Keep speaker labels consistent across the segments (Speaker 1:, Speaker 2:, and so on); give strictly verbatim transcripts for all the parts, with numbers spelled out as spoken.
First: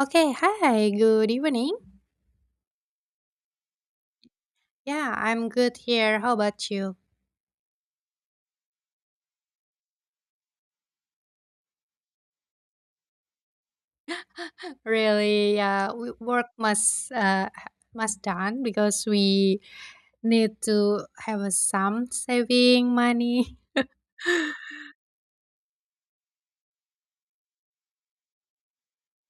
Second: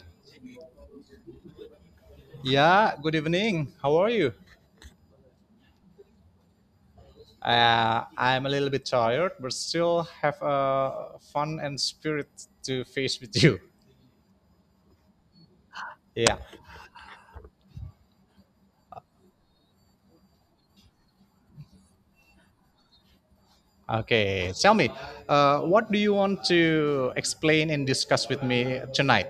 Speaker 1: Okay, hi, good evening.
Speaker 2: Yeah, good evening. How are you?
Speaker 1: Yeah, I'm good here. How about you?
Speaker 2: Uh, I'm a little bit tired, but still have a fun and spirit to face with you.
Speaker 1: Really, uh, we-
Speaker 2: Yeah.
Speaker 1: work must uh, ha- must done because we need to have a some saving money.
Speaker 2: Okay. Tell me, uh, what do you want to explain and discuss with me tonight?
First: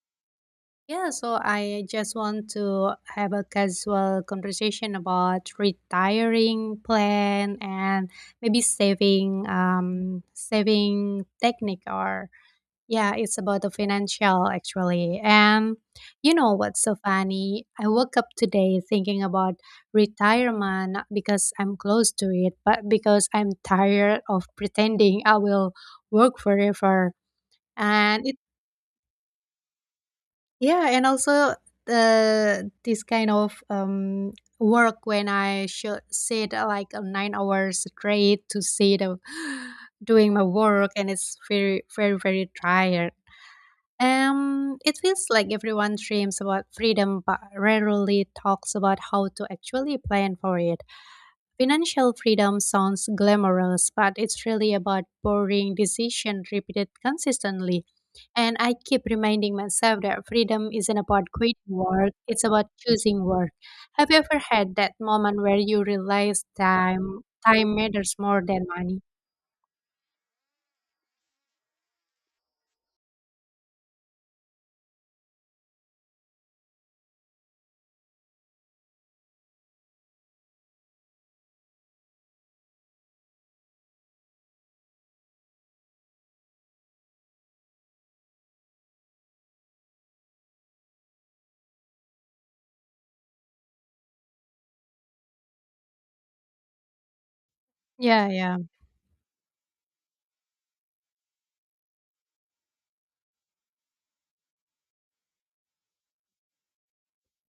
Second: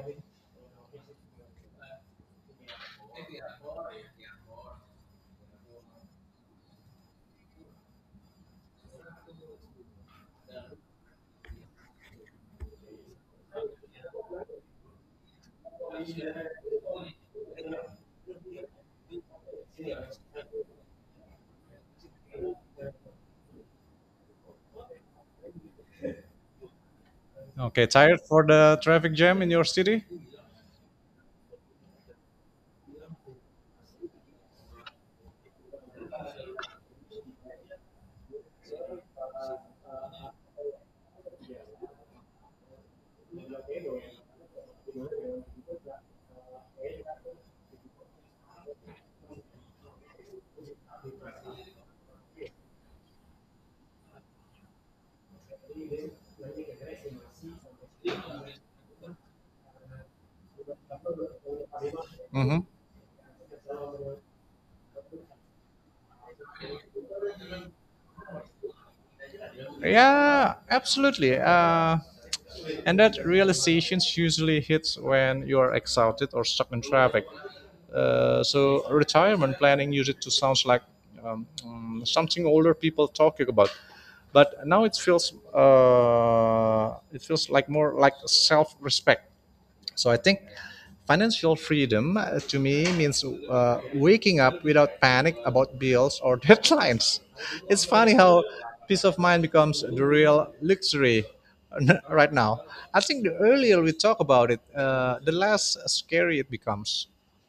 Speaker 1: Yeah, so I just want to have a casual conversation about retiring plan and maybe saving um saving technique or yeah, it's about the financial actually. And you know what's so funny? I woke up today thinking about retirement, not because I'm close to it, but because I'm tired of pretending I will work forever.
Speaker 2: Okay, tired
Speaker 1: And it,
Speaker 2: for the traffic jam in your city?
Speaker 1: yeah, and also uh, this kind of um, work when I should sit uh, like uh, nine hours straight to sit uh, doing my work, and it's very, very, very tired. Um, it feels like everyone dreams about freedom but rarely talks about how to actually plan for it. Financial freedom sounds glamorous, but it's really about boring decision repeated consistently. And I keep reminding myself that freedom isn't about quitting work, it's
Speaker 2: Mm-hmm.
Speaker 1: about choosing work. Have you ever had that moment where you realize time time matters more than money?
Speaker 2: Yeah, absolutely. Uh, And that realization usually hits when you are exhausted or stuck in traffic. Uh, so retirement planning used it to sounds like um, mm, something older people talking about, but now it feels uh, it feels like more like self-respect. So I think financial freedom uh, to me means uh, waking up without panic about bills or deadlines. It's funny
Speaker 1: Yeah,
Speaker 2: how
Speaker 1: yeah.
Speaker 2: peace of mind becomes the real luxury right now. I think the earlier we talk about it, uh, the less scary it becomes.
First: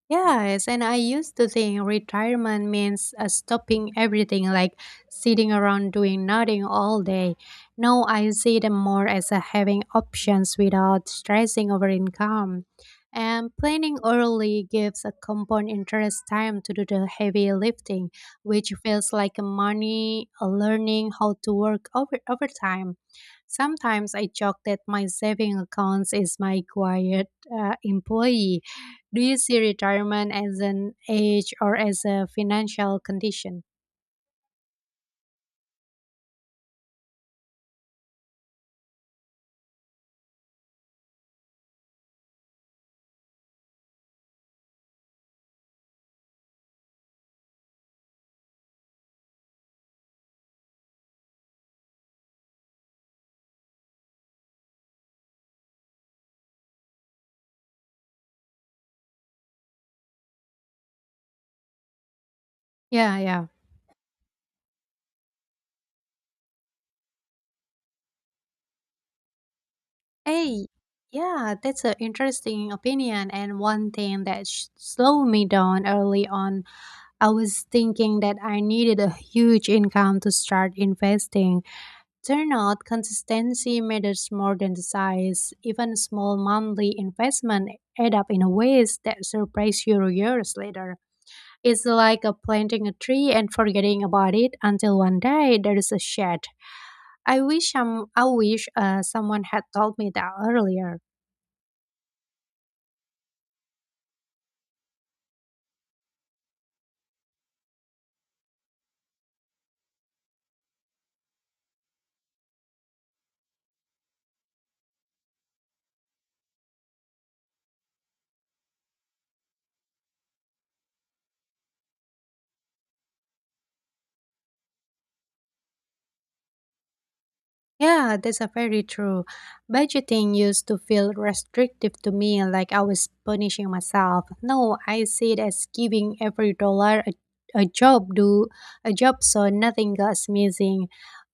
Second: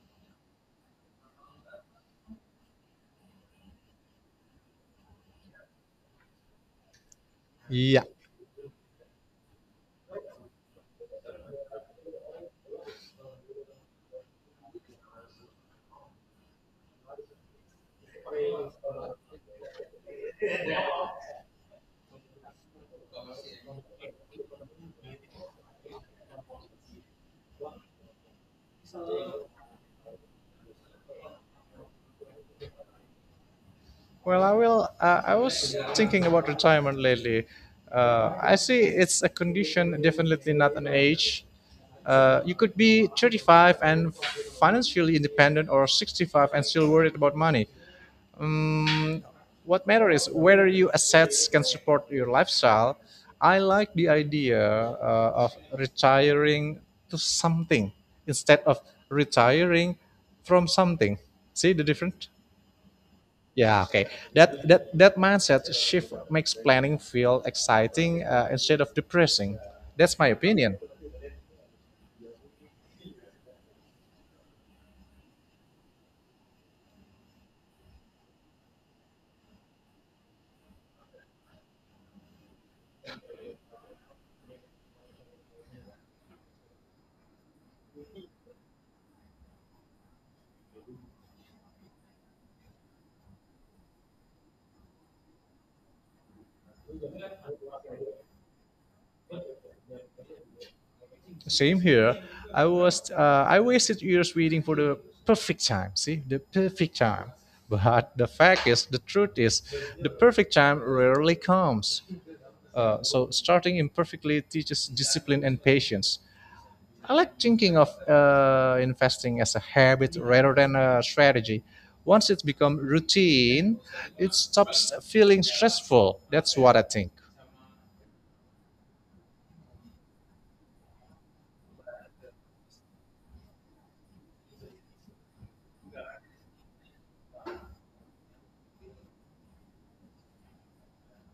Speaker 1: Yes, and I used to think retirement means uh, stopping everything, like sitting around doing nothing all day.
Speaker 2: Yeah.
Speaker 1: Now I see them more as uh, having options without stressing over income. And planning early gives a compound interest time to do the heavy lifting, which feels like money, uh, learning how to work over overtime. Sometimes I joke that my saving accounts is my quiet uh, employee. Do you see retirement as an age or as a financial condition?
Speaker 2: Well, I will. Uh, I was thinking about retirement lately. Uh, I see it's a condition, definitely not an age. Uh, you could be thirty-five and financially independent, or sixty-five and still worried about money. What matters is whether your assets can support your lifestyle. I like the idea uh, of retiring to something instead of retiring from something. See the difference?
Speaker 1: Yeah, yeah.
Speaker 2: Yeah, okay. That that that mindset shift makes planning feel exciting uh, instead of depressing. That's my
Speaker 1: Hey,
Speaker 2: opinion.
Speaker 1: yeah, that's an interesting opinion. And one thing that sh- slowed me down early on, I was thinking that I needed a huge income to start investing. Turn out, consistency matters more than the size. Even small monthly investment add up in ways that surprise you years later. It's like a planting a tree and forgetting about it until one day there is a shade. I wish some, I wish uh, someone had told me that earlier.
Speaker 2: Same here. I was uh, I wasted years waiting for the perfect time. See, the perfect time. But the fact is, the truth is, the perfect time rarely comes. Uh, so starting imperfectly teaches discipline and patience. I like thinking of uh, investing as a habit rather than a strategy. Once it's become routine, it stops feeling stressful. That's what I think.
Speaker 1: Yeah, that's a very true. Budgeting used to feel restrictive to me, like I was punishing myself. No, I see it as giving every dollar a, a job do a job, so nothing goes missing.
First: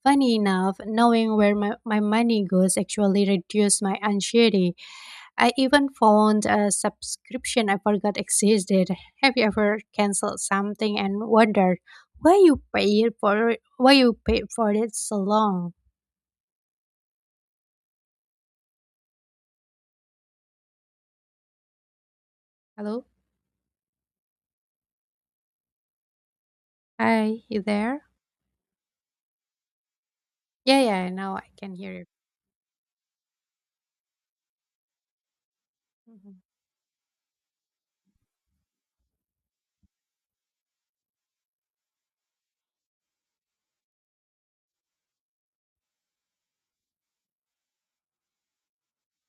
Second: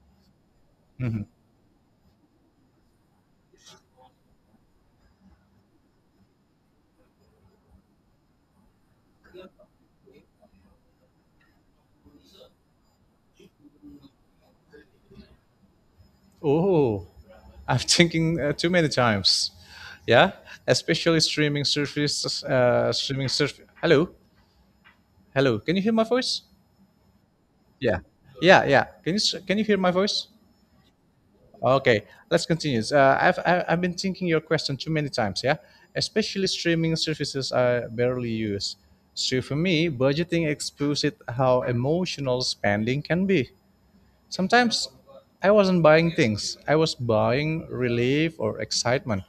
Speaker 1: Funny enough, knowing where my, my money goes actually reduced my anxiety. I even found a subscription I forgot existed. Have you ever canceled something and wondered why you paid for it, why you paid for it so long?
Speaker 2: Oh, I'm thinking uh, too many times. Yeah, especially streaming services. Uh,
Speaker 1: Hello,
Speaker 2: streaming service. Hello, hello. Can you hear my voice?
Speaker 1: hi, you
Speaker 2: Yeah,
Speaker 1: there?
Speaker 2: yeah, yeah. Can you s- can you hear my voice?
Speaker 1: Yeah, yeah, now I can hear
Speaker 2: Okay,
Speaker 1: you.
Speaker 2: let's continue. Uh, I've I- I've been thinking your question too many times. Yeah,
Speaker 1: Mhm,
Speaker 2: especially streaming services I barely use. So for me, budgeting exposes how emotional spending can be. Sometimes I wasn't buying things; I was buying relief or excitement.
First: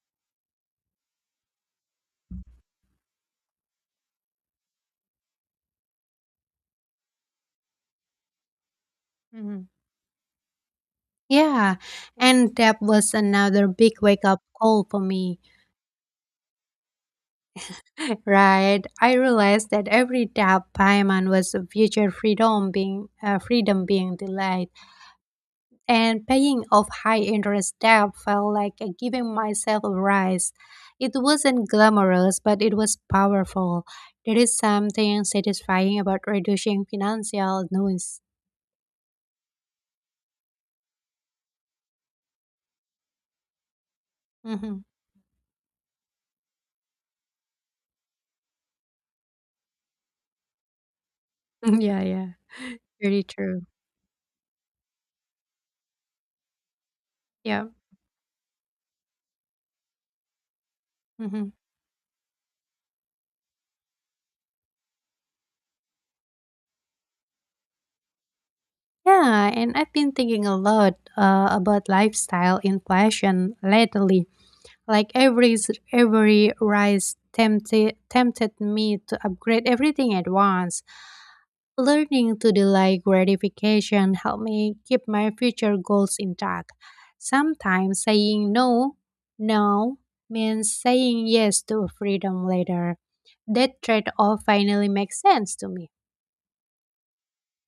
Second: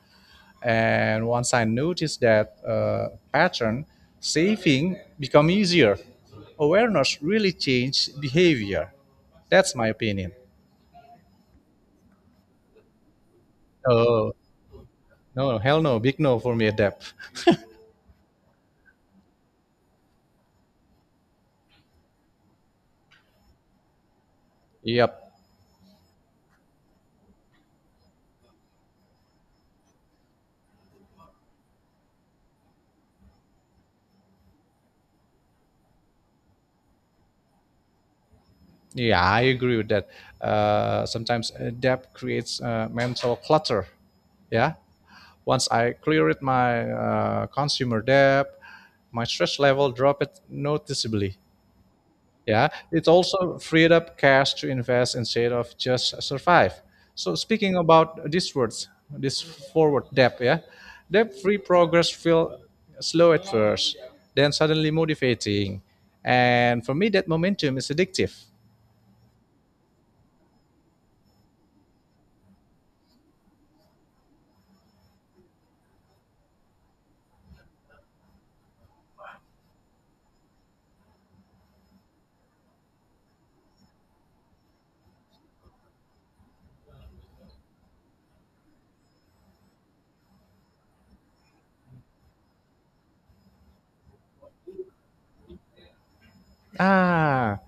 Speaker 2: And once I noticed that uh, pattern, saving become easier. Awareness really changed behavior.
Speaker 1: mhm.
Speaker 2: That's my opinion.
Speaker 1: Yeah, and that was another big wake
Speaker 2: Oh,
Speaker 1: up call for me,
Speaker 2: no, hell no, big no for me. Depth.
Speaker 1: right? I realized that every debt payment was a future freedom being uh, freedom being delayed.
Speaker 2: Yep.
Speaker 1: And paying off high interest debt felt like giving myself a rise. It wasn't glamorous, but it was powerful. There is something satisfying about reducing financial noise.
Speaker 2: Yeah, I agree with that. Uh, sometimes uh, creates uh, mental clutter. Yeah.
Speaker 1: Hmm.
Speaker 2: Once I cleared my uh, consumer debt, my stress level dropped noticeably.
Speaker 1: Yeah, yeah,
Speaker 2: Yeah, it
Speaker 1: very
Speaker 2: also
Speaker 1: true.
Speaker 2: freed up cash to invest instead of just survive. So
Speaker 1: Yeah.
Speaker 2: speaking about this words, this forward debt, yeah,
Speaker 1: Hmm.
Speaker 2: debt-free progress feel slow at first, then suddenly motivating, and for me that momentum is addictive.
Speaker 1: Yeah, and I've been thinking a lot uh, about lifestyle inflation lately. Like every s- every rise tempted tempted me to upgrade everything at once. Learning to delay gratification helped me keep my future goals intact. Sometimes saying no, no means saying yes to freedom later. That trade off finally makes sense to me.
Speaker 2: Ah,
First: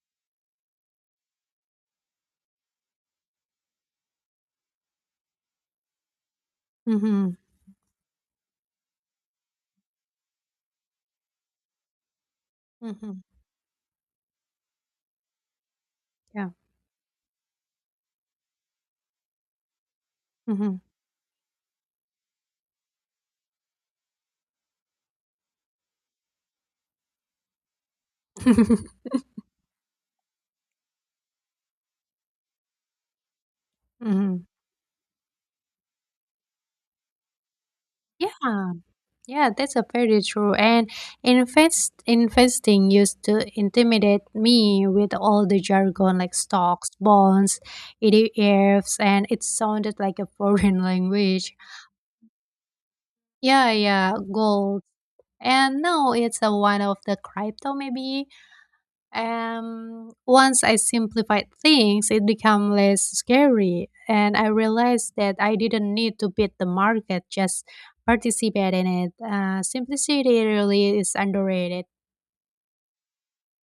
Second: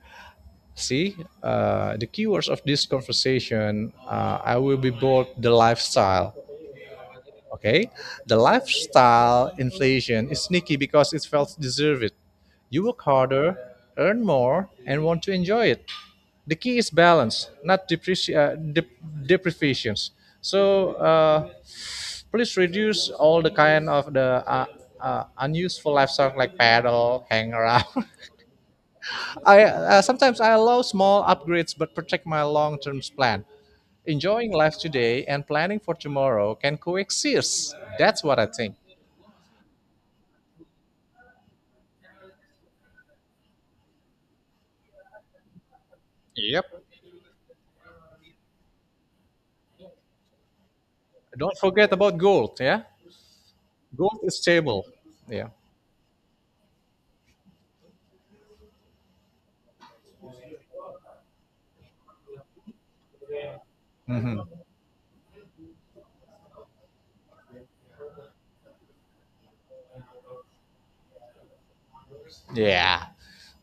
Speaker 2: see, uh, the keywords of this conversation, uh, I will be bored the lifestyle.
Speaker 1: Mm-hmm.
Speaker 2: Okay, the lifestyle inflation is sneaky because it felt deserved. You work
Speaker 1: Mm-hmm.
Speaker 2: harder, earn more, and want to enjoy it.
Speaker 1: Yeah.
Speaker 2: The key is balance, not depreci- uh, dep- deprivations.
Speaker 1: Mm-hmm.
Speaker 2: So uh, please reduce all the kind of the uh, uh, unuseful lifestyle like paddle, hang around. I uh, Sometimes I allow small upgrades but protect my long-term plan.
Speaker 1: Mm-hmm.
Speaker 2: Enjoying life today and planning for tomorrow can coexist. That's what I
Speaker 1: Yeah.
Speaker 2: think.
Speaker 1: Yeah, that's a very true. And invest investing used to intimidate me with all the jargon like
Speaker 2: Yep.
Speaker 1: stocks, bonds, E T Fs, and it sounded like a foreign language.
Speaker 2: Don't forget about gold. Yeah.
Speaker 1: Yeah, yeah,
Speaker 2: Gold is
Speaker 1: gold.
Speaker 2: stable. Yeah.
Speaker 1: And now it's a one of the crypto maybe. Um, once I simplified things, it became less scary, and I realized that I didn't need to beat the market, just participate in it. Uh, simplicity really is underrated.
Speaker 2: Yeah.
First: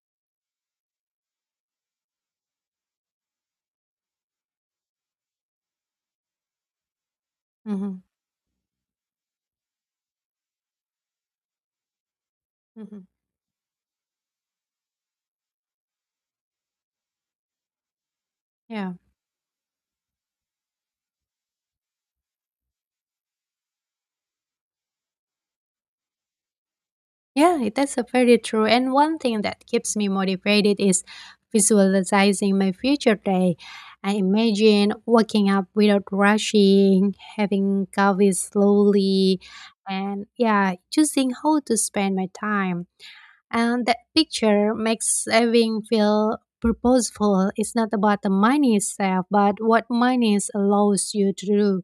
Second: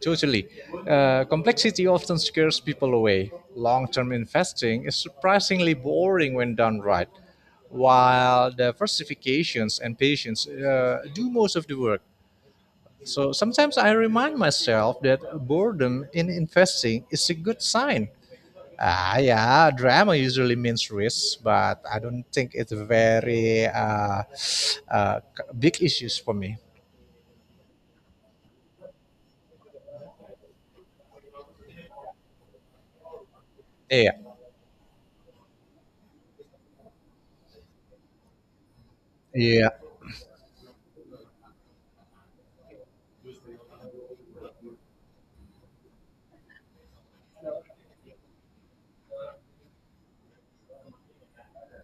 Speaker 2: Totally. Uh, complexity often scares people away. Long term investing is surprisingly boring when done right,
Speaker 1: Hmm.
Speaker 2: while diversifications and patience uh, do most of the work.
Speaker 1: Hmm.
Speaker 2: So sometimes I remind myself that boredom in investing is a good sign.
Speaker 1: Yeah.
Speaker 2: Ah, yeah, drama usually means risk, but I don't think it's very uh, uh, big issues for me.
Speaker 1: Yeah, it- that's a very true. And one thing that keeps me motivated is visualizing my future day.
Speaker 2: Yeah,
Speaker 1: I imagine waking up without rushing, having coffee slowly,
Speaker 2: yeah,
Speaker 1: and yeah, choosing how to spend my time. And that picture makes everything feel purposeful. It's not about the money itself, but what money allows you to do.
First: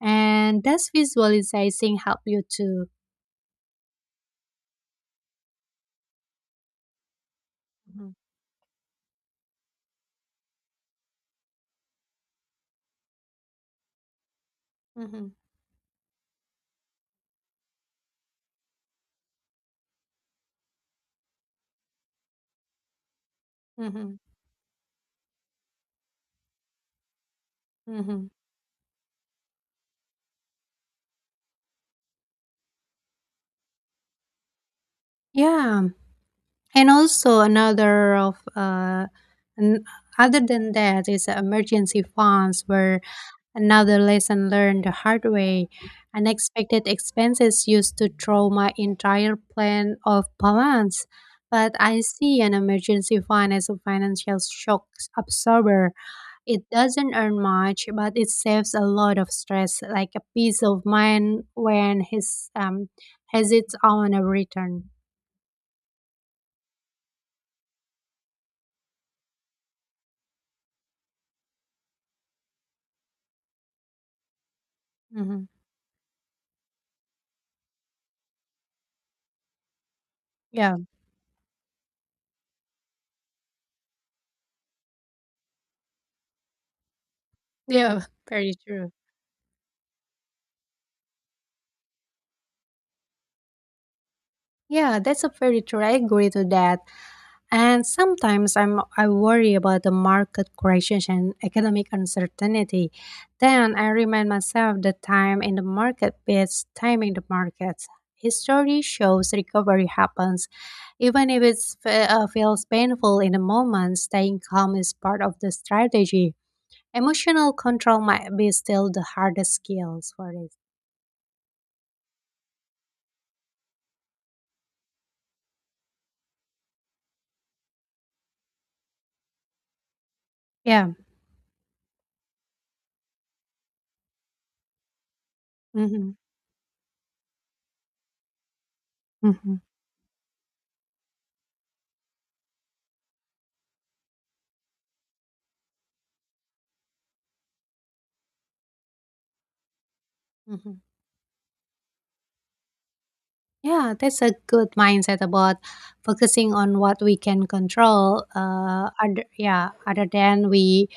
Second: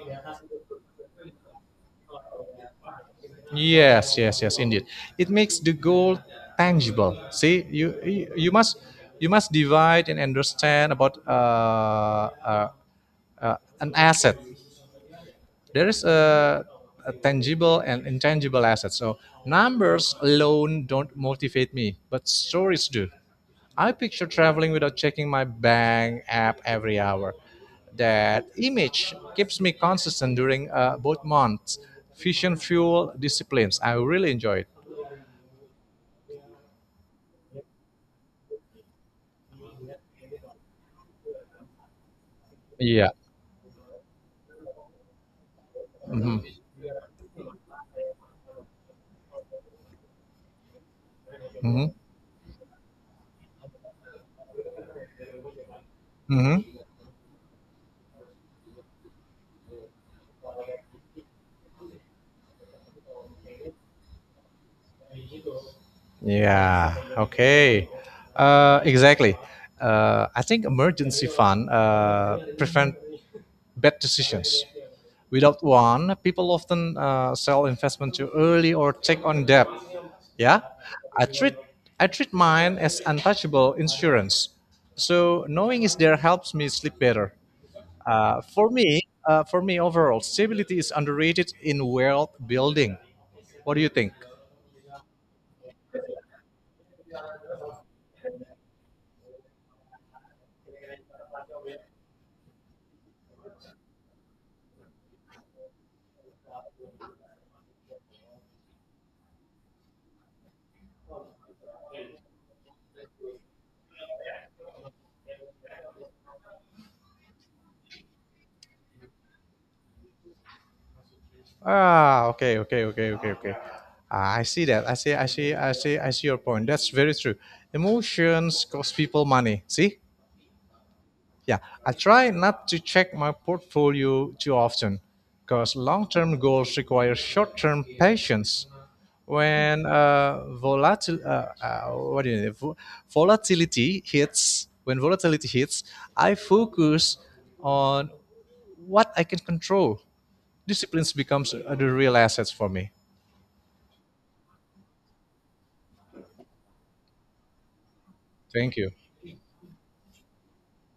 Speaker 1: And does visualizing help you too?
Speaker 2: yes, yes, yes, indeed. It makes the goal tangible. See, you
Speaker 1: Hmm.
Speaker 2: you, you must you must divide and understand about uh, uh, uh, an asset.
Speaker 1: Hmm.
Speaker 2: There is a, a tangible and intangible asset. So numbers alone don't motivate me, but stories do. I
Speaker 1: Hmm.
Speaker 2: picture traveling without checking my bank app every hour.
Speaker 1: Hmm.
Speaker 2: That image keeps me consistent during uh, both months. Fusion fuel disciplines. I really enjoy it.
Speaker 1: Yeah, and also another of uh, an, other than that is emergency funds were
Speaker 2: Yeah.
Speaker 1: another lesson learned the hard way. Unexpected expenses used to throw my entire plan off balance. But
Speaker 2: Hmm.
Speaker 1: I see an emergency fund as a financial shock absorber. It
Speaker 2: Hmm.
Speaker 1: doesn't earn much, but it saves a lot of stress, like a peace of mind when his um has its own return.
Speaker 2: Yeah. Okay. Uh, exactly. Uh, I think emergency fund uh, prevent bad decisions.
Speaker 1: Hmm.
Speaker 2: Without one, people often uh, sell investment too early or take on debt. Yeah,
Speaker 1: Yeah.
Speaker 2: I treat I treat mine as untouchable insurance. So knowing is there helps me sleep better.
Speaker 1: Yeah,
Speaker 2: Uh,
Speaker 1: very
Speaker 2: for
Speaker 1: true.
Speaker 2: me, uh, for me overall, stability is underrated in wealth building. What do you think?
Speaker 1: Yeah, that's a very true. I agree to that. And sometimes I'm I worry about the market corrections and economic uncertainty. Then I remind myself that time in the market beats timing the market. History shows recovery happens, even if it uh, feels painful in the moment. Staying calm is part of the strategy. Emotional control might be still the hardest skills for this.
Speaker 2: Ah, okay, okay, okay, okay, okay. Ah, I see that. I see, I see, I see, I see your point. That's very true. Emotions cost people money. See?
Speaker 1: Yeah.
Speaker 2: Yeah, I try not to check my portfolio too often because long
Speaker 1: Mm-hmm.
Speaker 2: term goals require short term patience.
Speaker 1: Mm-hmm.
Speaker 2: When uh, volatil- uh, uh, what do you vo- volatility hits, when volatility hits, I focus on what I can control.
Speaker 1: Mm-hmm.
Speaker 2: Disciplines becomes uh, the real assets for me.
Speaker 1: Yeah, that's a good mindset about focusing on what we can control.
Speaker 2: Thank you.
Speaker 1: Uh, other, yeah, other than we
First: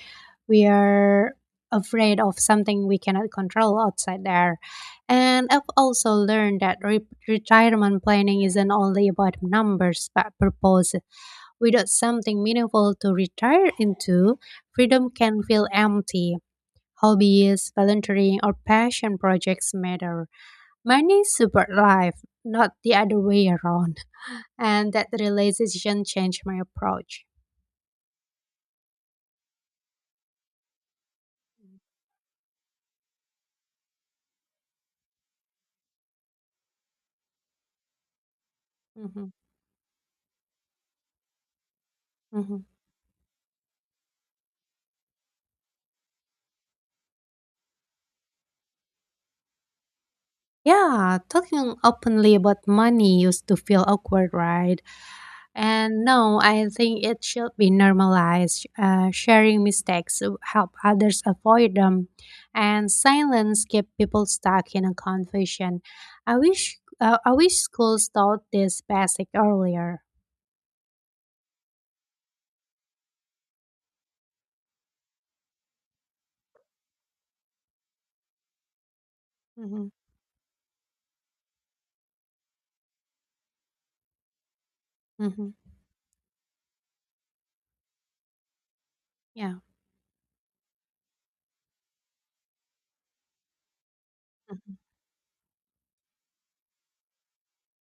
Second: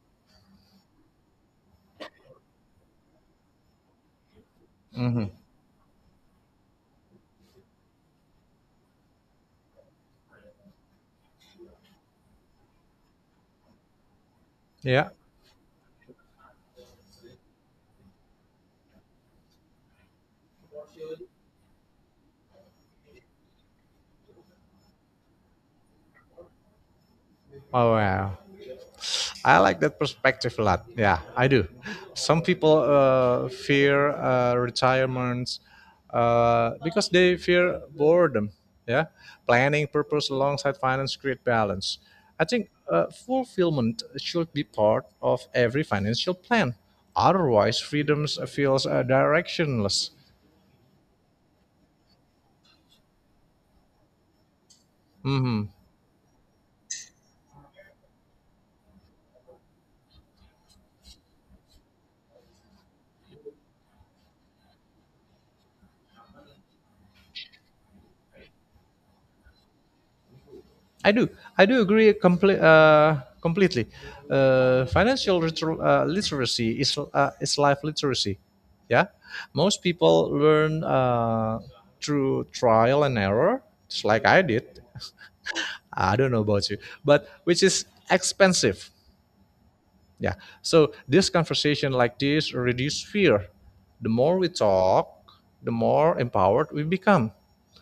Speaker 1: we are afraid of something we cannot control outside there.
Speaker 2: Hmm.
Speaker 1: And I've also learned that re- retirement planning isn't only about numbers but purpose. Without something meaningful to retire into, freedom
Speaker 2: Yeah.
Speaker 1: can feel empty. Hobbies, volunteering, or passion projects matter. Money super life, not the other way around. And that realization changed my approach.
Speaker 2: Oh wow. I like that perspective a lot. Yeah, I do. Some people uh, fear uh, retirements uh, because they fear boredom. Yeah,
Speaker 1: Hmm.
Speaker 2: planning purpose alongside finance create balance. I
Speaker 1: Hmm.
Speaker 2: think uh, fulfillment should be part of every financial plan. Otherwise, freedoms feels uh, directionless.
Speaker 1: Yeah, talking openly about money used to feel awkward, right?
Speaker 2: Mhm.
Speaker 1: And no, I think it should be normalized. Uh, sharing mistakes will help others avoid them, and silence keep people stuck in a confusion. I wish, uh, I wish schools taught this basic earlier.
Speaker 2: I do. I do agree comple- uh, completely. Uh, financial liter- uh, literacy is uh, is life literacy. Yeah, most
Speaker 1: Hmm.
Speaker 2: people learn uh, through trial and error, just like I did.
Speaker 1: Hmm.
Speaker 2: I don't know about you, but which is expensive.
Speaker 1: Yeah.
Speaker 2: Yeah. So this conversation like this reduce fear. The more we
Speaker 1: Hmm.
Speaker 2: talk, the more empowered we become.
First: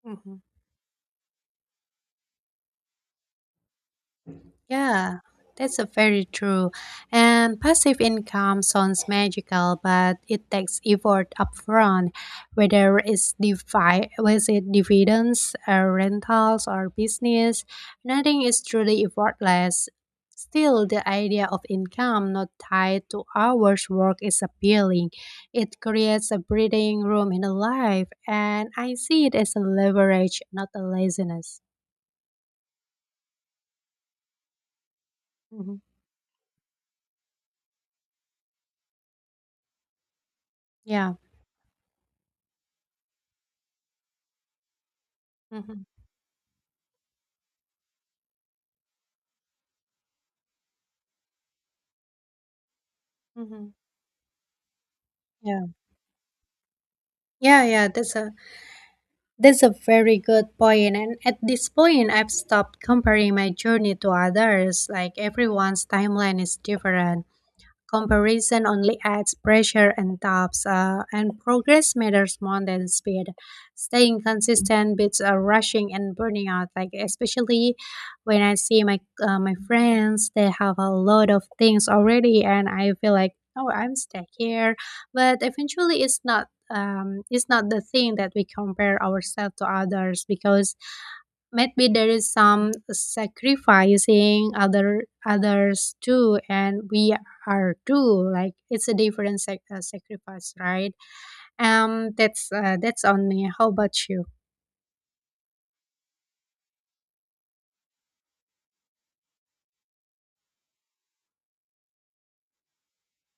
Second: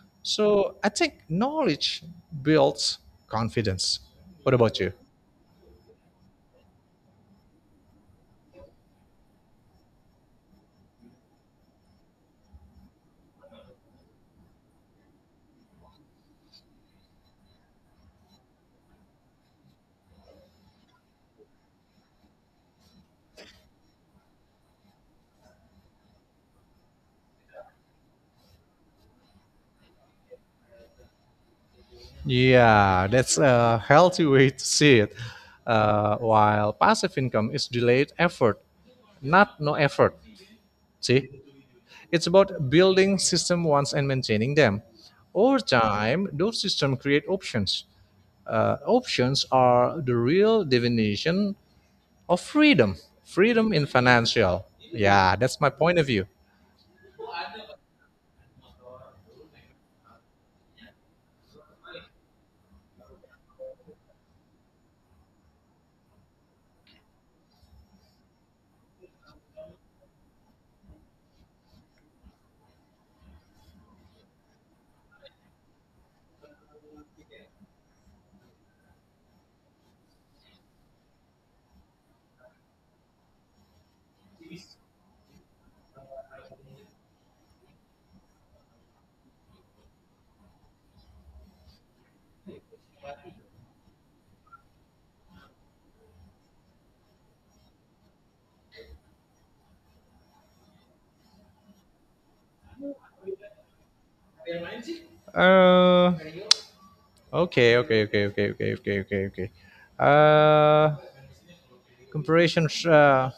Speaker 1: Hmm.
Speaker 2: So I think knowledge builds confidence. What about you?
Speaker 1: Yeah, that's a very true. And passive income sounds magical, but it takes effort upfront, whether it's defi- was it dividends, or rentals, or business. Nothing is truly effortless. Still, the idea of income not tied to hours work is appealing. It creates a breathing room in a life, and I see it as a leverage, not a laziness.
Speaker 2: Yeah, that's a healthy way to see it.
Speaker 1: Mhm.
Speaker 2: Uh, while passive income is delayed effort, not no effort.
Speaker 1: Yeah.
Speaker 2: See, it's about building system once and maintaining them. Over
Speaker 1: Hmm.
Speaker 2: time, those systems create options. Uh, options are the real definition of freedom.
Speaker 1: Hmm.
Speaker 2: Freedom in financial. Yeah, that's
Speaker 1: Yeah.
Speaker 2: my point of view.
Speaker 1: Yeah, yeah, that's a that's a very good point. And at this point, I've stopped comparing my journey to others. Like everyone's timeline is different. Comparison only adds pressure and doubts. Uh, and progress matters more than speed. Staying consistent beats uh, rushing and burning out. Like especially when I see my uh, my friends, they have a lot of things already, and I feel like oh, I'm stuck here. But eventually, it's not um, it's not the thing that we compare ourselves to others because maybe there is some sacrificing other others too and we are too, like it's a different sac- uh, sacrifice, right? Um that's uh, that's on me. How about you?
Speaker 2: Uh, okay, okay, okay, okay, okay, okay, okay, okay. Uh, comparison. Uh,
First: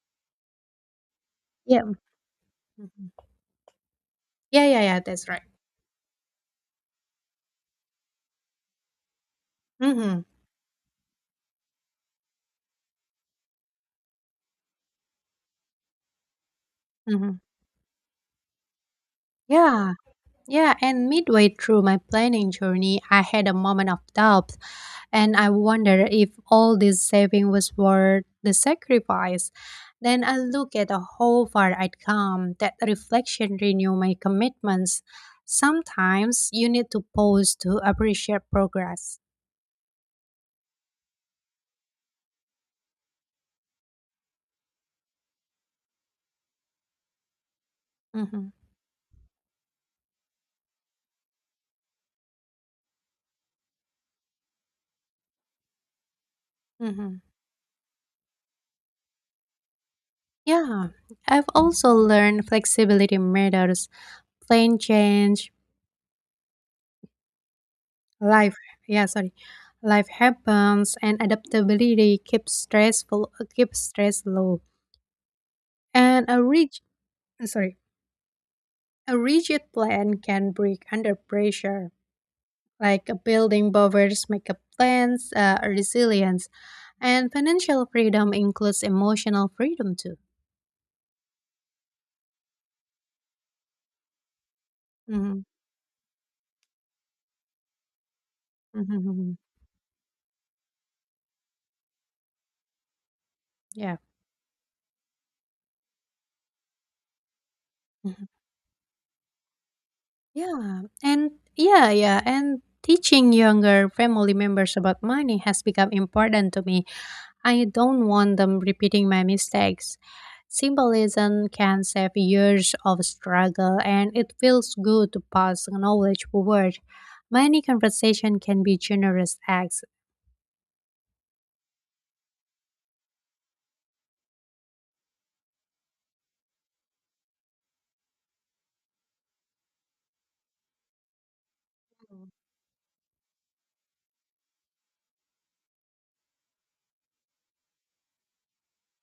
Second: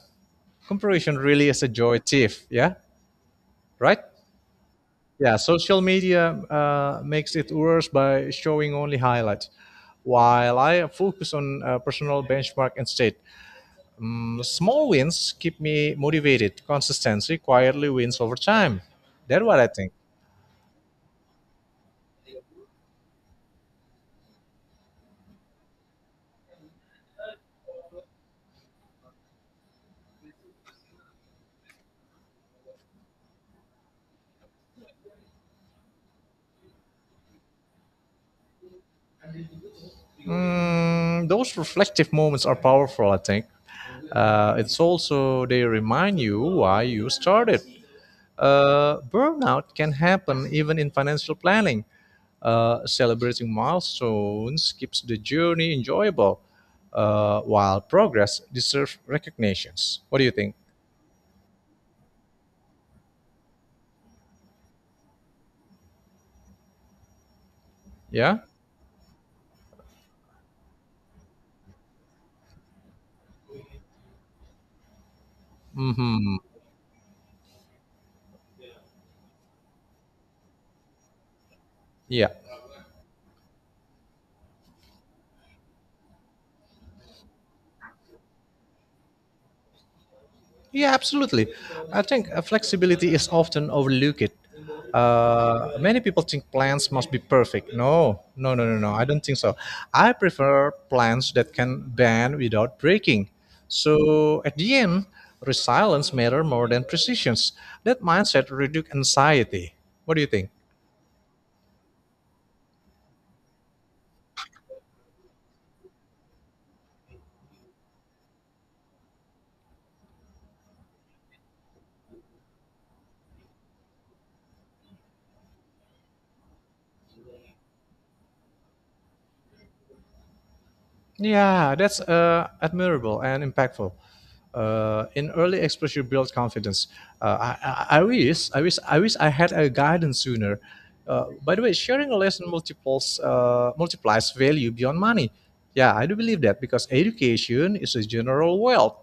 Speaker 2: Comparison really is a
Speaker 1: Yeah.
Speaker 2: joy thief. Yeah,
Speaker 1: Mhm.
Speaker 2: right.
Speaker 1: Yeah, yeah, yeah, that's
Speaker 2: Yeah,
Speaker 1: right.
Speaker 2: social media uh, makes it worse by showing only highlights,
Speaker 1: Mm-hmm.
Speaker 2: while I focus on uh, personal benchmark instead. Mm, small wins keep me motivated.
Speaker 1: Mm-hmm.
Speaker 2: Consistency quietly wins over time. That's what I think.
Speaker 1: Yeah. Yeah, and midway through my planning journey, I had a moment of doubt and I wondered if all this saving was worth the sacrifice. Then I looked at how far I'd come. That reflection renewed my commitments. Sometimes you need to pause to appreciate progress.
Speaker 2: Mm, those reflective moments are powerful. I think uh, it's also they remind you why you started.
Speaker 1: Hmm.
Speaker 2: Uh, burnout can happen even in financial planning. Uh, celebrating milestones keeps the journey enjoyable,
Speaker 1: Hmm.
Speaker 2: uh, while progress deserves recognitions. What do you think?
Speaker 1: Yeah, I've also learned flexibility matters. Plan change,
Speaker 2: Yeah.
Speaker 1: life, yeah, sorry. Life happens and adaptability keeps stressful keeps stress low. And
Speaker 2: Hmm.
Speaker 1: a rigid sorry, a rigid plan can break under pressure.
Speaker 2: Yeah.
Speaker 1: Like a building buffers, makeup plans, uh, resilience, and financial freedom includes emotional freedom too.
Speaker 2: Yeah, absolutely. I think uh, flexibility is often overlooked.
Speaker 1: Hmm.
Speaker 2: Uh, many people think plans must be perfect. No, no, no, no, no. I don't
Speaker 1: Hmm.
Speaker 2: think so. I prefer plans that can bend without breaking.
Speaker 1: Yeah.
Speaker 2: So at the end, resilience matter more than precisions. That
Speaker 1: Mhm.
Speaker 2: mindset reduce anxiety. What do you think?
Speaker 1: Yeah, and yeah, yeah, and teaching younger family members about money has become important to me. I don't want them repeating my mistakes. Symbolism can save years of struggle, and it feels good to pass knowledge forward. Many conversation can be generous acts.
Speaker 2: Yeah, that's uh, admirable and impactful. Uh, in early exposure builds confidence. Uh, I, I, I wish, I wish, I wish I had a guidance sooner. Uh, by the way, sharing a lesson multiples uh, multiplies value beyond money. Yeah, I do believe that because education is a general wealth.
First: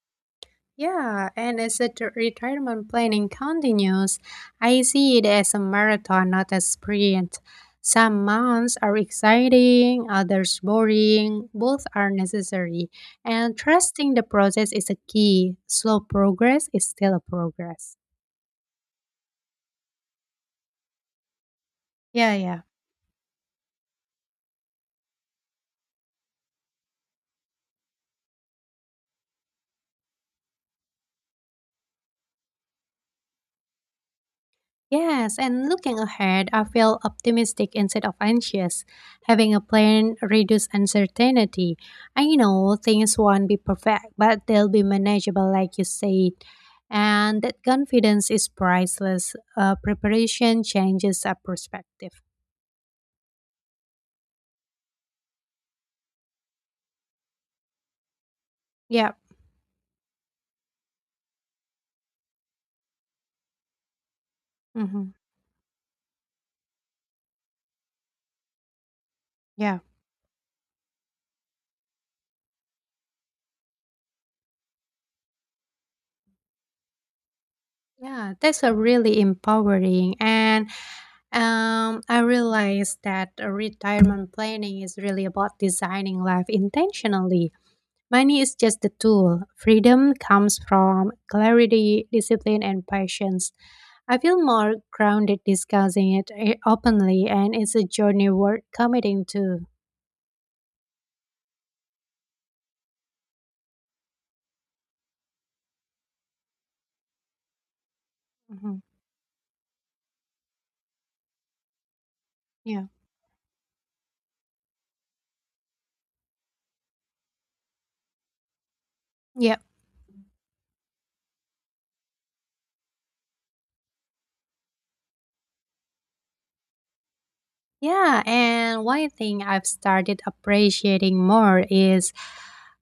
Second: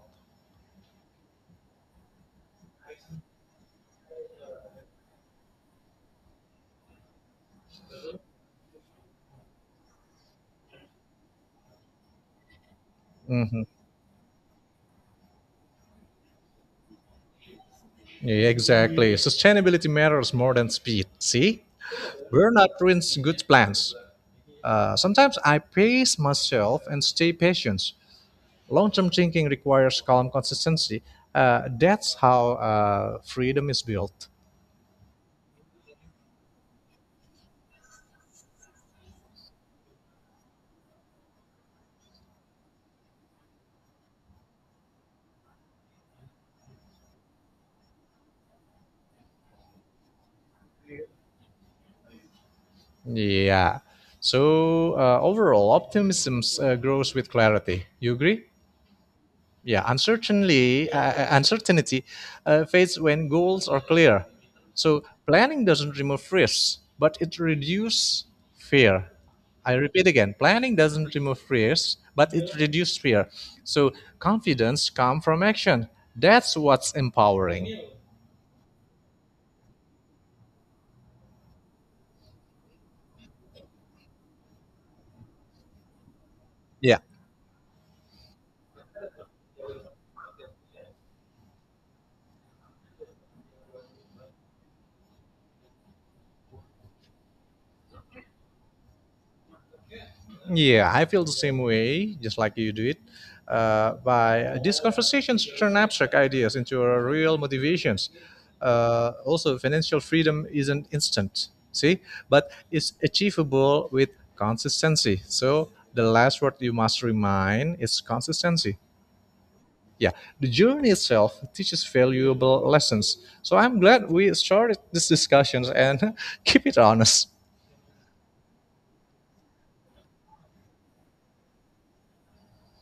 Speaker 1: Yeah, and as the t- retirement planning continues, I see it as a marathon, not a sprint. Some months are exciting, others boring, both are necessary. And
Speaker 2: Mhm.
Speaker 1: trusting the process is a key. Slow progress is still a progress.
Speaker 2: Yeah, exactly. Sustainability matters more than speed. See,
Speaker 1: Yeah, yeah.
Speaker 2: burnout ruins good plans. Uh, sometimes I pace myself and stay patient. Long term thinking requires calm consistency. Uh, that's how uh, freedom is built.
Speaker 1: Yes, and looking ahead, I feel optimistic instead of anxious. Having a plan reduces uncertainty. I know things won't be perfect, but they'll be manageable, like you said. And that confidence is priceless. Uh, preparation changes our perspective.
Speaker 2: Yeah. So uh, overall, optimism uh, grows with clarity. You agree?
Speaker 1: Yeah.
Speaker 2: Yeah. Uncertainty, uh, uh, uncertainty uh, fades when goals are clear. So
Speaker 1: Mm-hmm.
Speaker 2: planning doesn't remove risks, but it reduces fear. I
Speaker 1: Yeah.
Speaker 2: repeat again, planning doesn't remove fears, but it reduces fear. So confidence comes from action. That's what's empowering.
Speaker 1: Yeah, that's a really empowering. And um, I realized that uh, retirement planning is really about designing life
Speaker 2: Yeah,
Speaker 1: intentionally. Money is just the tool. Freedom comes from clarity, discipline, and patience. I feel more grounded discussing it eh, openly, and it's a journey worth committing to.
Speaker 2: yeah, I feel the same way, just like you do it. Uh, by these conversations turn abstract ideas into a real motivations.
Speaker 1: Mhm.
Speaker 2: Uh, also, financial freedom isn't instant, see, but
Speaker 1: Yeah.
Speaker 2: it's achievable with consistency. So the last word you must remind is consistency.
Speaker 1: Yeah.
Speaker 2: Yeah, the journey itself teaches valuable lessons. So I'm glad we started these discussions and keep it honest.
Speaker 1: Yeah, and one thing I've started appreciating more is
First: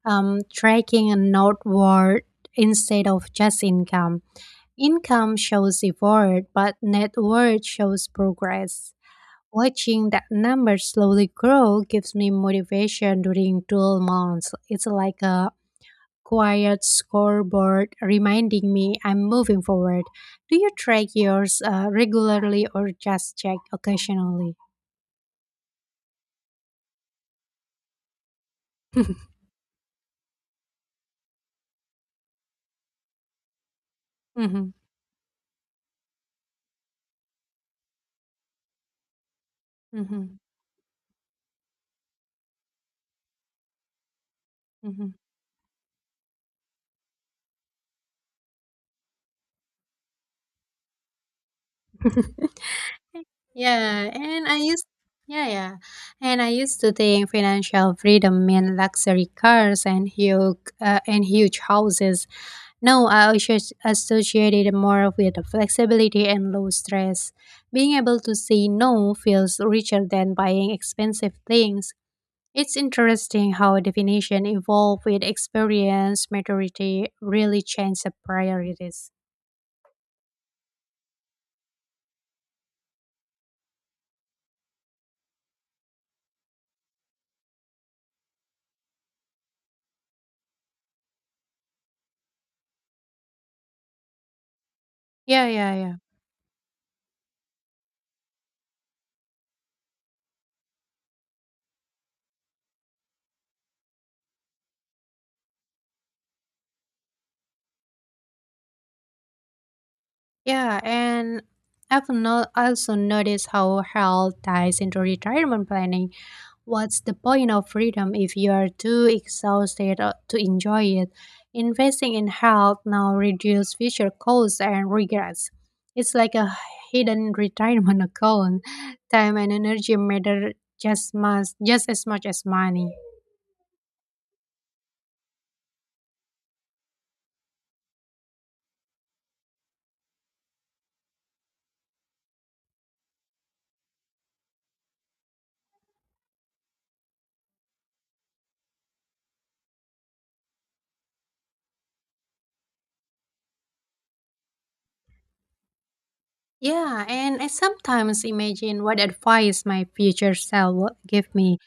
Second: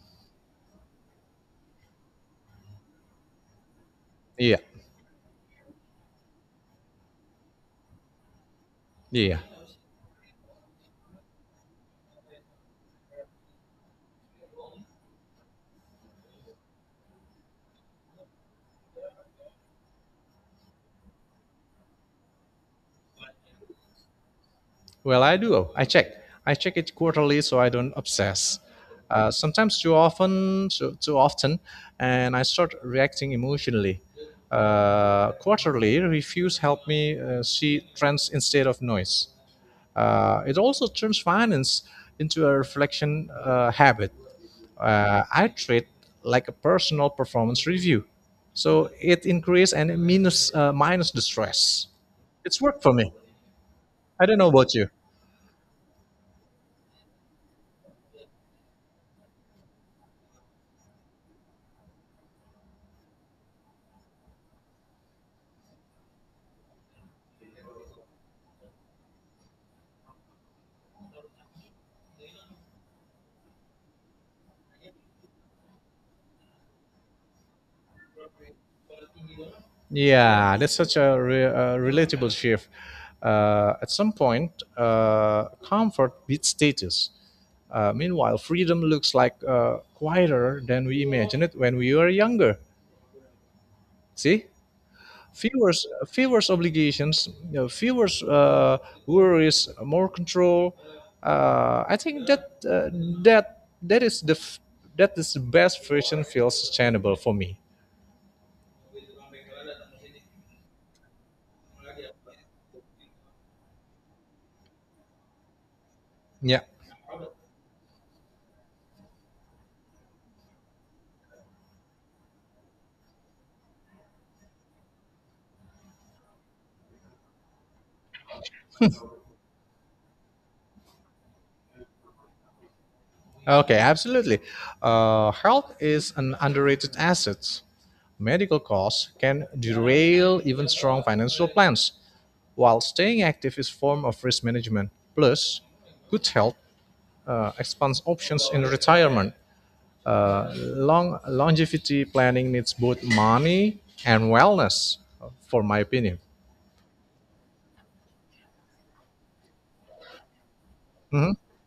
Speaker 1: um, tracking a northward instead of just income.
Speaker 2: Yeah,
Speaker 1: Income shows effort, but net worth shows progress.
Speaker 2: yeah.
Speaker 1: Watching that number slowly grow gives me motivation during dual months. It's like a quiet scoreboard reminding me I'm moving forward. Do you track yours uh, regularly or just check occasionally?
Speaker 2: Well, I do. I check. I check it quarterly so I don't obsess. Uh, sometimes too often, too, too often, and I start reacting emotionally.
Speaker 1: Mhm,
Speaker 2: Uh, quarterly reviews help me uh, see trends instead of noise.
Speaker 1: mhm,
Speaker 2: Uh, it also turns finance into a reflection uh, habit.
Speaker 1: mhm.
Speaker 2: Uh, I treat like a personal performance review, so it increase and minus uh, minus the stress. It's worked for me.
Speaker 1: Yeah,
Speaker 2: I don't
Speaker 1: and
Speaker 2: know
Speaker 1: I
Speaker 2: about
Speaker 1: used
Speaker 2: you.
Speaker 1: yeah, yeah. And I used to think financial freedom meant luxury cars and huge uh, and huge houses. No, I also associated it more with the flexibility and low stress. Being able to say no feels richer than buying expensive things. It's interesting how definition evolve with experience, maturity really change the priorities.
Speaker 2: Yeah, that's such a re- uh, relatable shift. Uh, at some point, uh, comfort beats status. Uh, meanwhile, freedom looks like uh, quieter than we imagined it when we were younger. See,
Speaker 1: Yeah,
Speaker 2: fewer,
Speaker 1: yeah, yeah.
Speaker 2: fewer obligations, you know, fewer uh, worries, more control. Uh, I think that uh, that that is the f- that is the best version feels sustainable for me.
Speaker 1: Yeah, and I've no also noticed how health ties into retirement planning.
Speaker 2: Yeah.
Speaker 1: What's the point of freedom if you are too exhausted uh, to enjoy it? Investing in health now reduces future costs and regrets. It's like a hidden retirement account. Time and energy matter just much, just as much as money.
Speaker 2: Okay, absolutely. Uh, health is an underrated asset. Medical costs can derail even strong financial plans, while staying active is form of risk management. Plus, good health uh, expands options in retirement. Long longevity planning needs both money and wellness, uh, for my opinion.
Speaker 1: Yeah, and I sometimes imagine what advice my future self would give me.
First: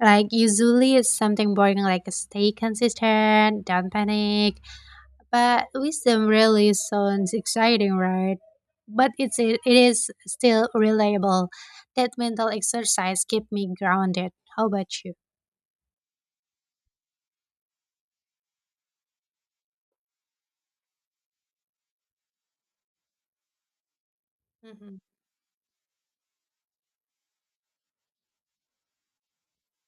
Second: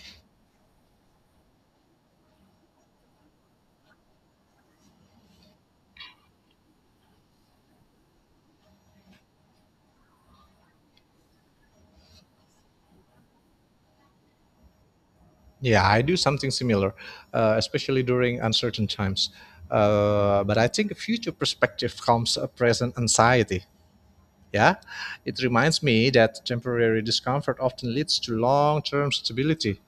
Speaker 1: Like usually it's something boring like stay consistent, don't panic. But wisdom really sounds exciting, right? But it's it is still reliable. That mental exercise keep me grounded. How about you?
Speaker 2: Yeah, I do something similar, uh, especially during uncertain times. Uh, but I think future perspective calms a present anxiety. Yeah,
Speaker 1: Hmm.
Speaker 2: it reminds me that temporary discomfort often leads to long term stability.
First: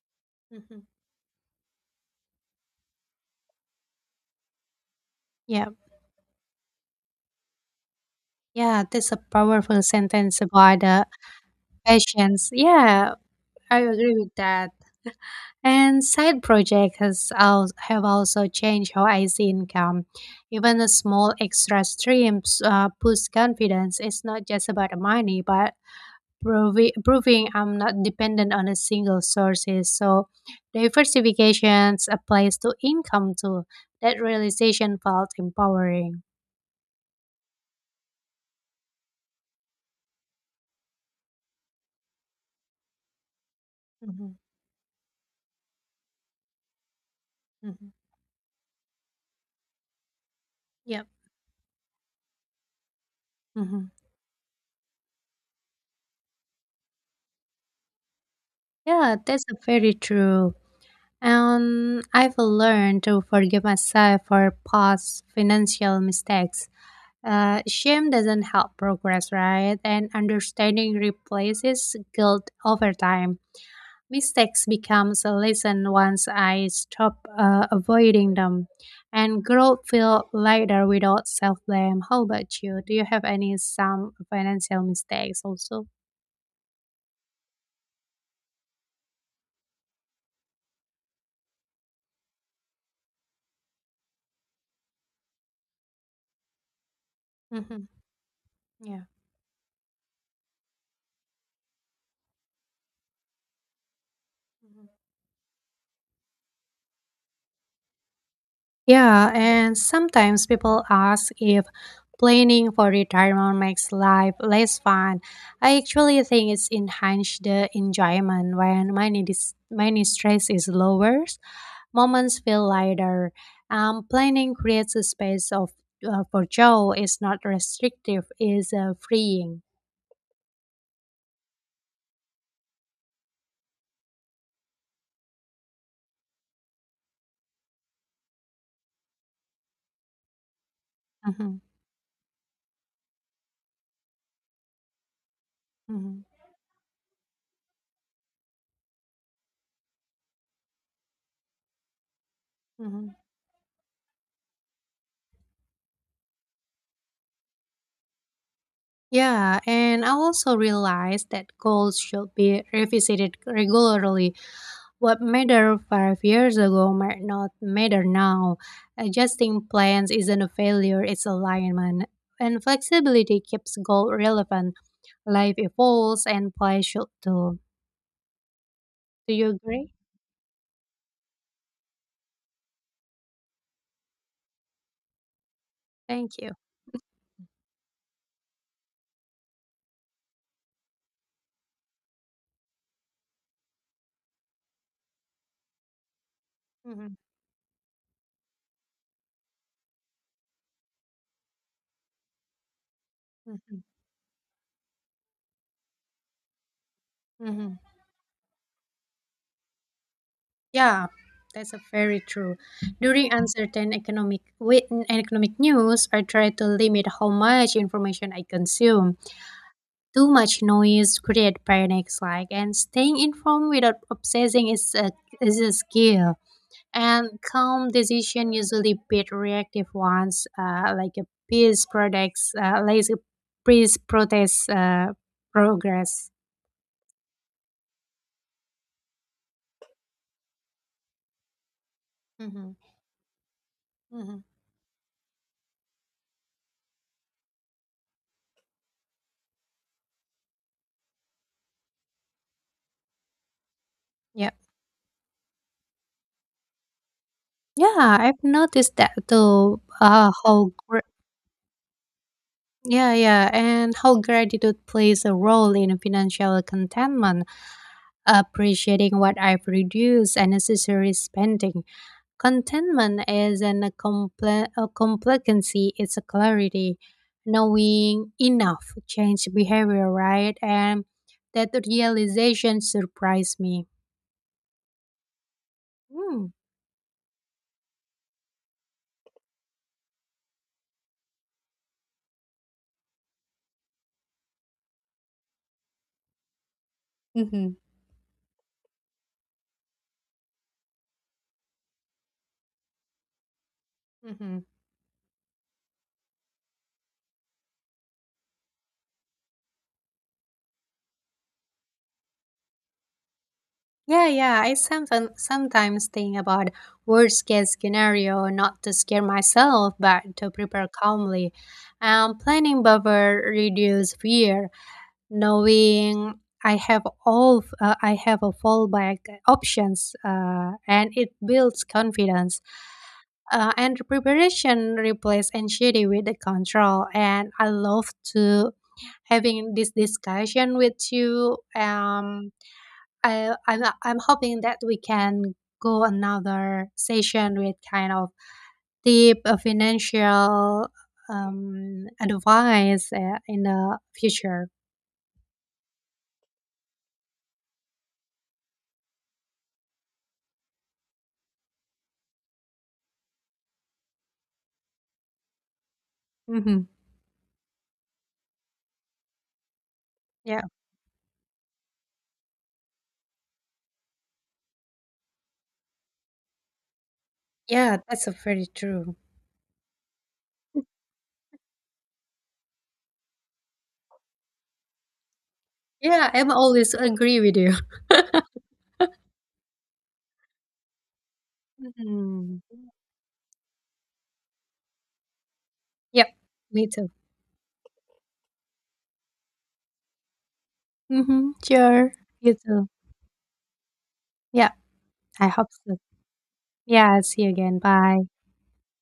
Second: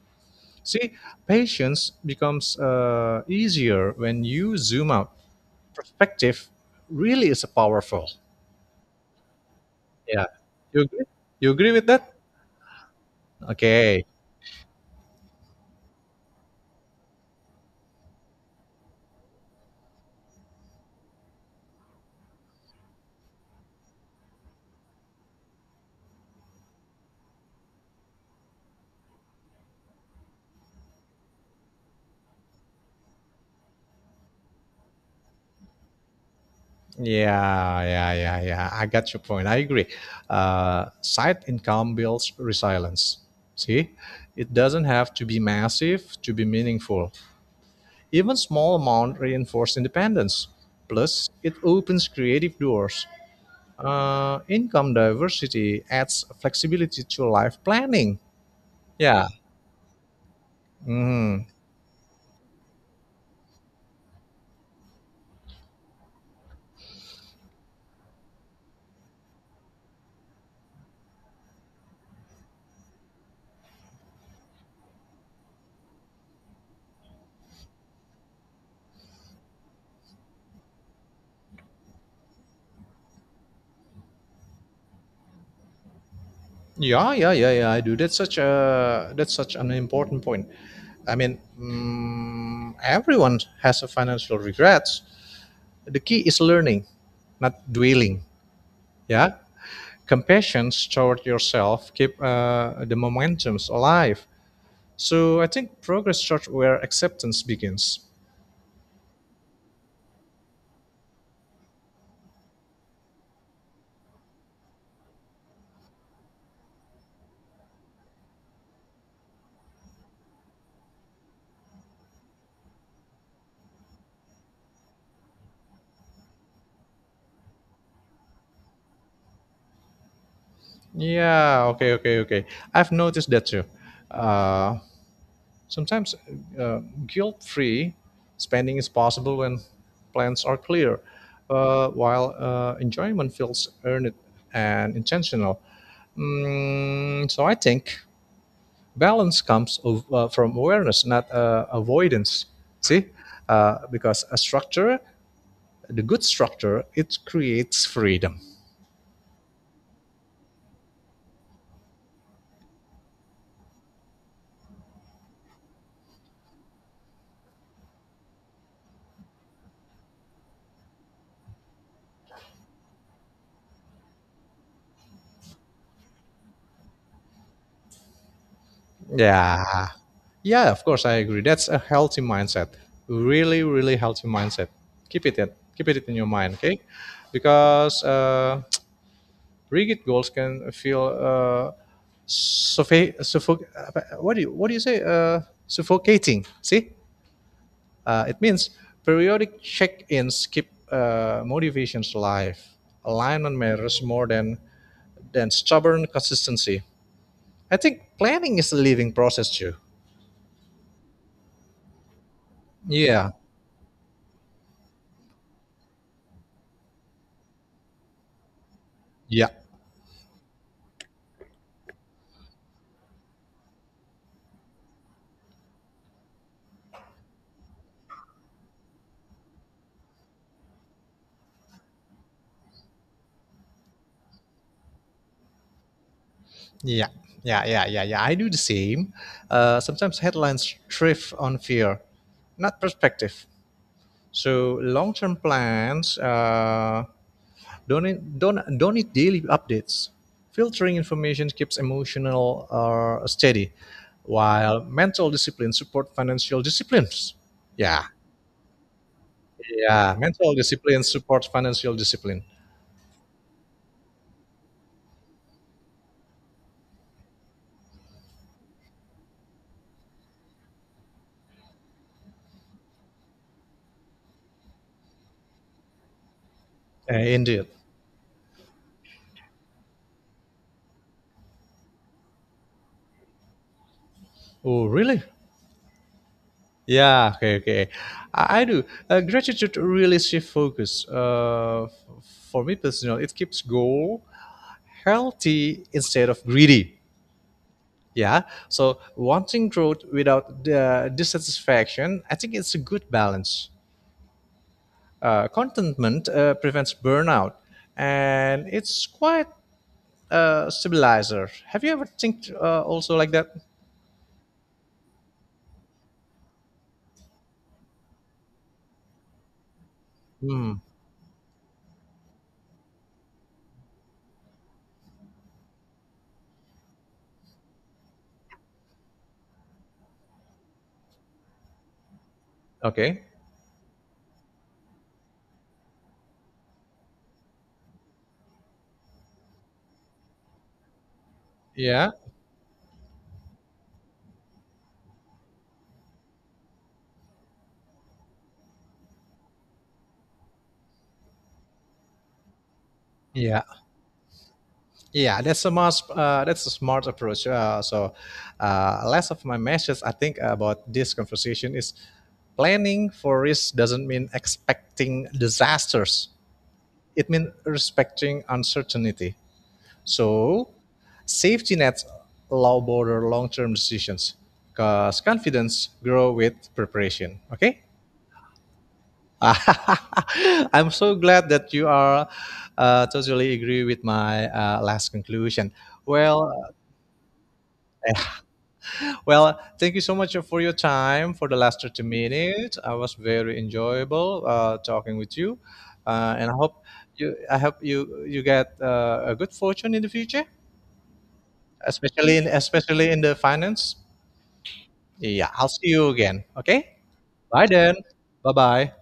Speaker 1: Hmm.
Speaker 2: See, patience becomes uh, easier when you zoom out.
Speaker 1: Yeah.
Speaker 2: Perspective really is powerful.
Speaker 1: Yeah, that's a powerful
Speaker 2: Yeah,
Speaker 1: sentence
Speaker 2: you
Speaker 1: about
Speaker 2: agree?
Speaker 1: the
Speaker 2: You agree with that?
Speaker 1: patience. Yeah, I
Speaker 2: Okay.
Speaker 1: agree with that. And side projects has al- have also changed how I see income. Even a small extra streams uh, boost confidence. It's not just about the money, but provi- proving I'm not dependent on a single sources. So diversifications applies to income too. That realization felt empowering.
Speaker 2: Yeah, yeah, yeah, yeah. I got your point. I agree. Uh, side income builds resilience. See,
Speaker 1: Hmm.
Speaker 2: it doesn't have to be massive to be meaningful.
Speaker 1: Hmm.
Speaker 2: Even small amount reinforce independence.
Speaker 1: Yeah.
Speaker 2: Plus, it opens creative doors.
Speaker 1: Hmm.
Speaker 2: Uh, income diversity adds flexibility to life planning.
Speaker 1: Yeah,
Speaker 2: Yeah.
Speaker 1: that's very true.
Speaker 2: Mhm.
Speaker 1: And I've learned to forgive myself for past financial mistakes. Uh, shame doesn't help progress, right? And understanding replaces guilt over time. Mistakes becomes a lesson once I stop uh, avoiding them, and growth feels lighter without self blame. How about you? Do you have any some financial mistakes also?
Speaker 2: Yeah, yeah, yeah, yeah. I do. That's such a that's such an important point. I mean, mm, everyone has a financial regrets. The key is learning, not
Speaker 1: Hmm.
Speaker 2: dwelling.
Speaker 1: Yeah.
Speaker 2: Yeah, compassion toward yourself keep uh, the momentums alive.
Speaker 1: Mhm.
Speaker 2: So I think progress starts where acceptance begins.
Speaker 1: Yeah, and sometimes people ask if planning for retirement makes life less fun. I actually think it's enhanced the enjoyment when money dis- money stress is lower, moments feel lighter. Um, planning creates a space of uh, for joy. It's not restrictive. It's uh, freeing.
Speaker 2: Yeah, okay, okay, okay. I've noticed that too. Uh, sometimes uh, guilt free spending is possible when plans are clear,
Speaker 1: Mhm,
Speaker 2: uh, while uh, enjoyment feels earned and intentional.
Speaker 1: mhm,
Speaker 2: Mm, so I think balance comes of, uh, from awareness, not uh, avoidance. See?
Speaker 1: mhm.
Speaker 2: Uh, because a structure, the good structure, it creates freedom.
Speaker 1: Yeah, and I also realized that goals should be revisited regularly. What mattered five years ago might not matter now. Adjusting plans isn't a failure, it's alignment. And flexibility keeps goal relevant. Life evolves and play should too. Do you
Speaker 2: Yeah.
Speaker 1: agree?
Speaker 2: Yeah, of course I agree. That's a healthy mindset. Really, really healthy mindset. Keep it in, Keep it in your
Speaker 1: Thank you.
Speaker 2: mind, okay? Because uh, rigid goals can feel uh, suffoc- suffoc- uh, what do you what do you say? Uh, suffocating. See,
Speaker 1: Mhm,
Speaker 2: uh, it means periodic check-ins keep uh, motivations alive. Alignment
Speaker 1: mhm,
Speaker 2: matters more than than stubborn consistency. I
Speaker 1: mhm.
Speaker 2: think planning is a living process too.
Speaker 1: Yeah, that's a very true.
Speaker 2: Yeah.
Speaker 1: During uncertain economic with economic news, I try to limit how much information I consume.
Speaker 2: Yeah,
Speaker 1: Too much noise creates panic, like, and staying informed without obsessing is a, is a skill. And calm decision usually beat reactive ones, uh, like a peace products, uh, like a peace protest uh, progress.
Speaker 2: Yeah, yeah, yeah, yeah, yeah. I do the same. Uh, sometimes headlines thrive on fear,
Speaker 1: Mm-hmm.
Speaker 2: not perspective.
Speaker 1: Mm-hmm.
Speaker 2: So long-term plans uh, don't need, don't don't need daily updates. Filtering information keeps emotional uh, steady,
Speaker 1: Yeah,
Speaker 2: while mental discipline support financial disciplines. Yeah,
Speaker 1: yeah, I've noticed that too.
Speaker 2: yeah.
Speaker 1: Uh,
Speaker 2: Mental
Speaker 1: how gr-
Speaker 2: discipline supports financial discipline.
Speaker 1: yeah, yeah, and how gratitude plays a role in financial contentment, appreciating what I've reduced and necessary spending. Contentment isn't a, comple- a complacency, it's a clarity.
Speaker 2: Uh, indeed.
Speaker 1: Knowing enough change behavior, right? And that realization surprised me.
Speaker 2: Oh, really?
Speaker 1: Hmm.
Speaker 2: Yeah, okay, okay. I, I do. Uh, gratitude really shift focus. Uh, f- for me personally, it keeps goal healthy instead of greedy.
Speaker 1: Hmm.
Speaker 2: Yeah. So wanting growth without the dissatisfaction, I think it's a good balance.
Speaker 1: Mm-hmm.
Speaker 2: Uh, contentment uh, prevents burnout, and it's quite a stabilizer. Have you ever think uh, also like that?
Speaker 1: Yeah, yeah. I sometimes sometimes think about worst case scenario, not to scare myself, but to
Speaker 2: Hmm.
Speaker 1: prepare calmly. Um, planning buffer reduce fear, knowing I have all uh, I have a fallback options, uh, and it builds confidence.
Speaker 2: Okay.
Speaker 1: Uh, and preparation replaces anxiety with the control. And I love to having this discussion with you.
Speaker 2: Yeah.
Speaker 1: Um, I I'm I'm hoping that we can go another session with kind of deep uh, financial um advice uh, in
Speaker 2: Yeah.
Speaker 1: the future.
Speaker 2: Yeah, that's a much uh, that's a smart approach. Uh, so, uh, less of my message I think about this conversation is planning for risk doesn't mean expecting disasters.
Speaker 1: Hmm.
Speaker 2: It means respecting uncertainty.
Speaker 1: Yeah.
Speaker 2: So, safety nets allow border long-term decisions because confidence grow with preparation. Okay.
Speaker 1: Yeah, that's a very true.
Speaker 2: I'm so glad that you are uh, totally agree with my uh, last conclusion.
Speaker 1: Yeah, I'm
Speaker 2: Well,
Speaker 1: always agree with you.
Speaker 2: well, thank you so much for your time for the last thirty
Speaker 1: Mhm.
Speaker 2: minutes. I was very enjoyable uh, talking with you, uh,
Speaker 1: Yep.
Speaker 2: and I hope
Speaker 1: Me too.
Speaker 2: you I hope you you get uh, a good fortune in the future,
Speaker 1: Mhm. Sure.
Speaker 2: especially in
Speaker 1: You too.
Speaker 2: especially in the finance.
Speaker 1: Yeah, I
Speaker 2: Yeah, I'll
Speaker 1: hope
Speaker 2: see
Speaker 1: so.
Speaker 2: you again. Okay,
Speaker 1: Yeah, see you
Speaker 2: bye
Speaker 1: again.
Speaker 2: then.
Speaker 1: Bye.
Speaker 2: Bye bye.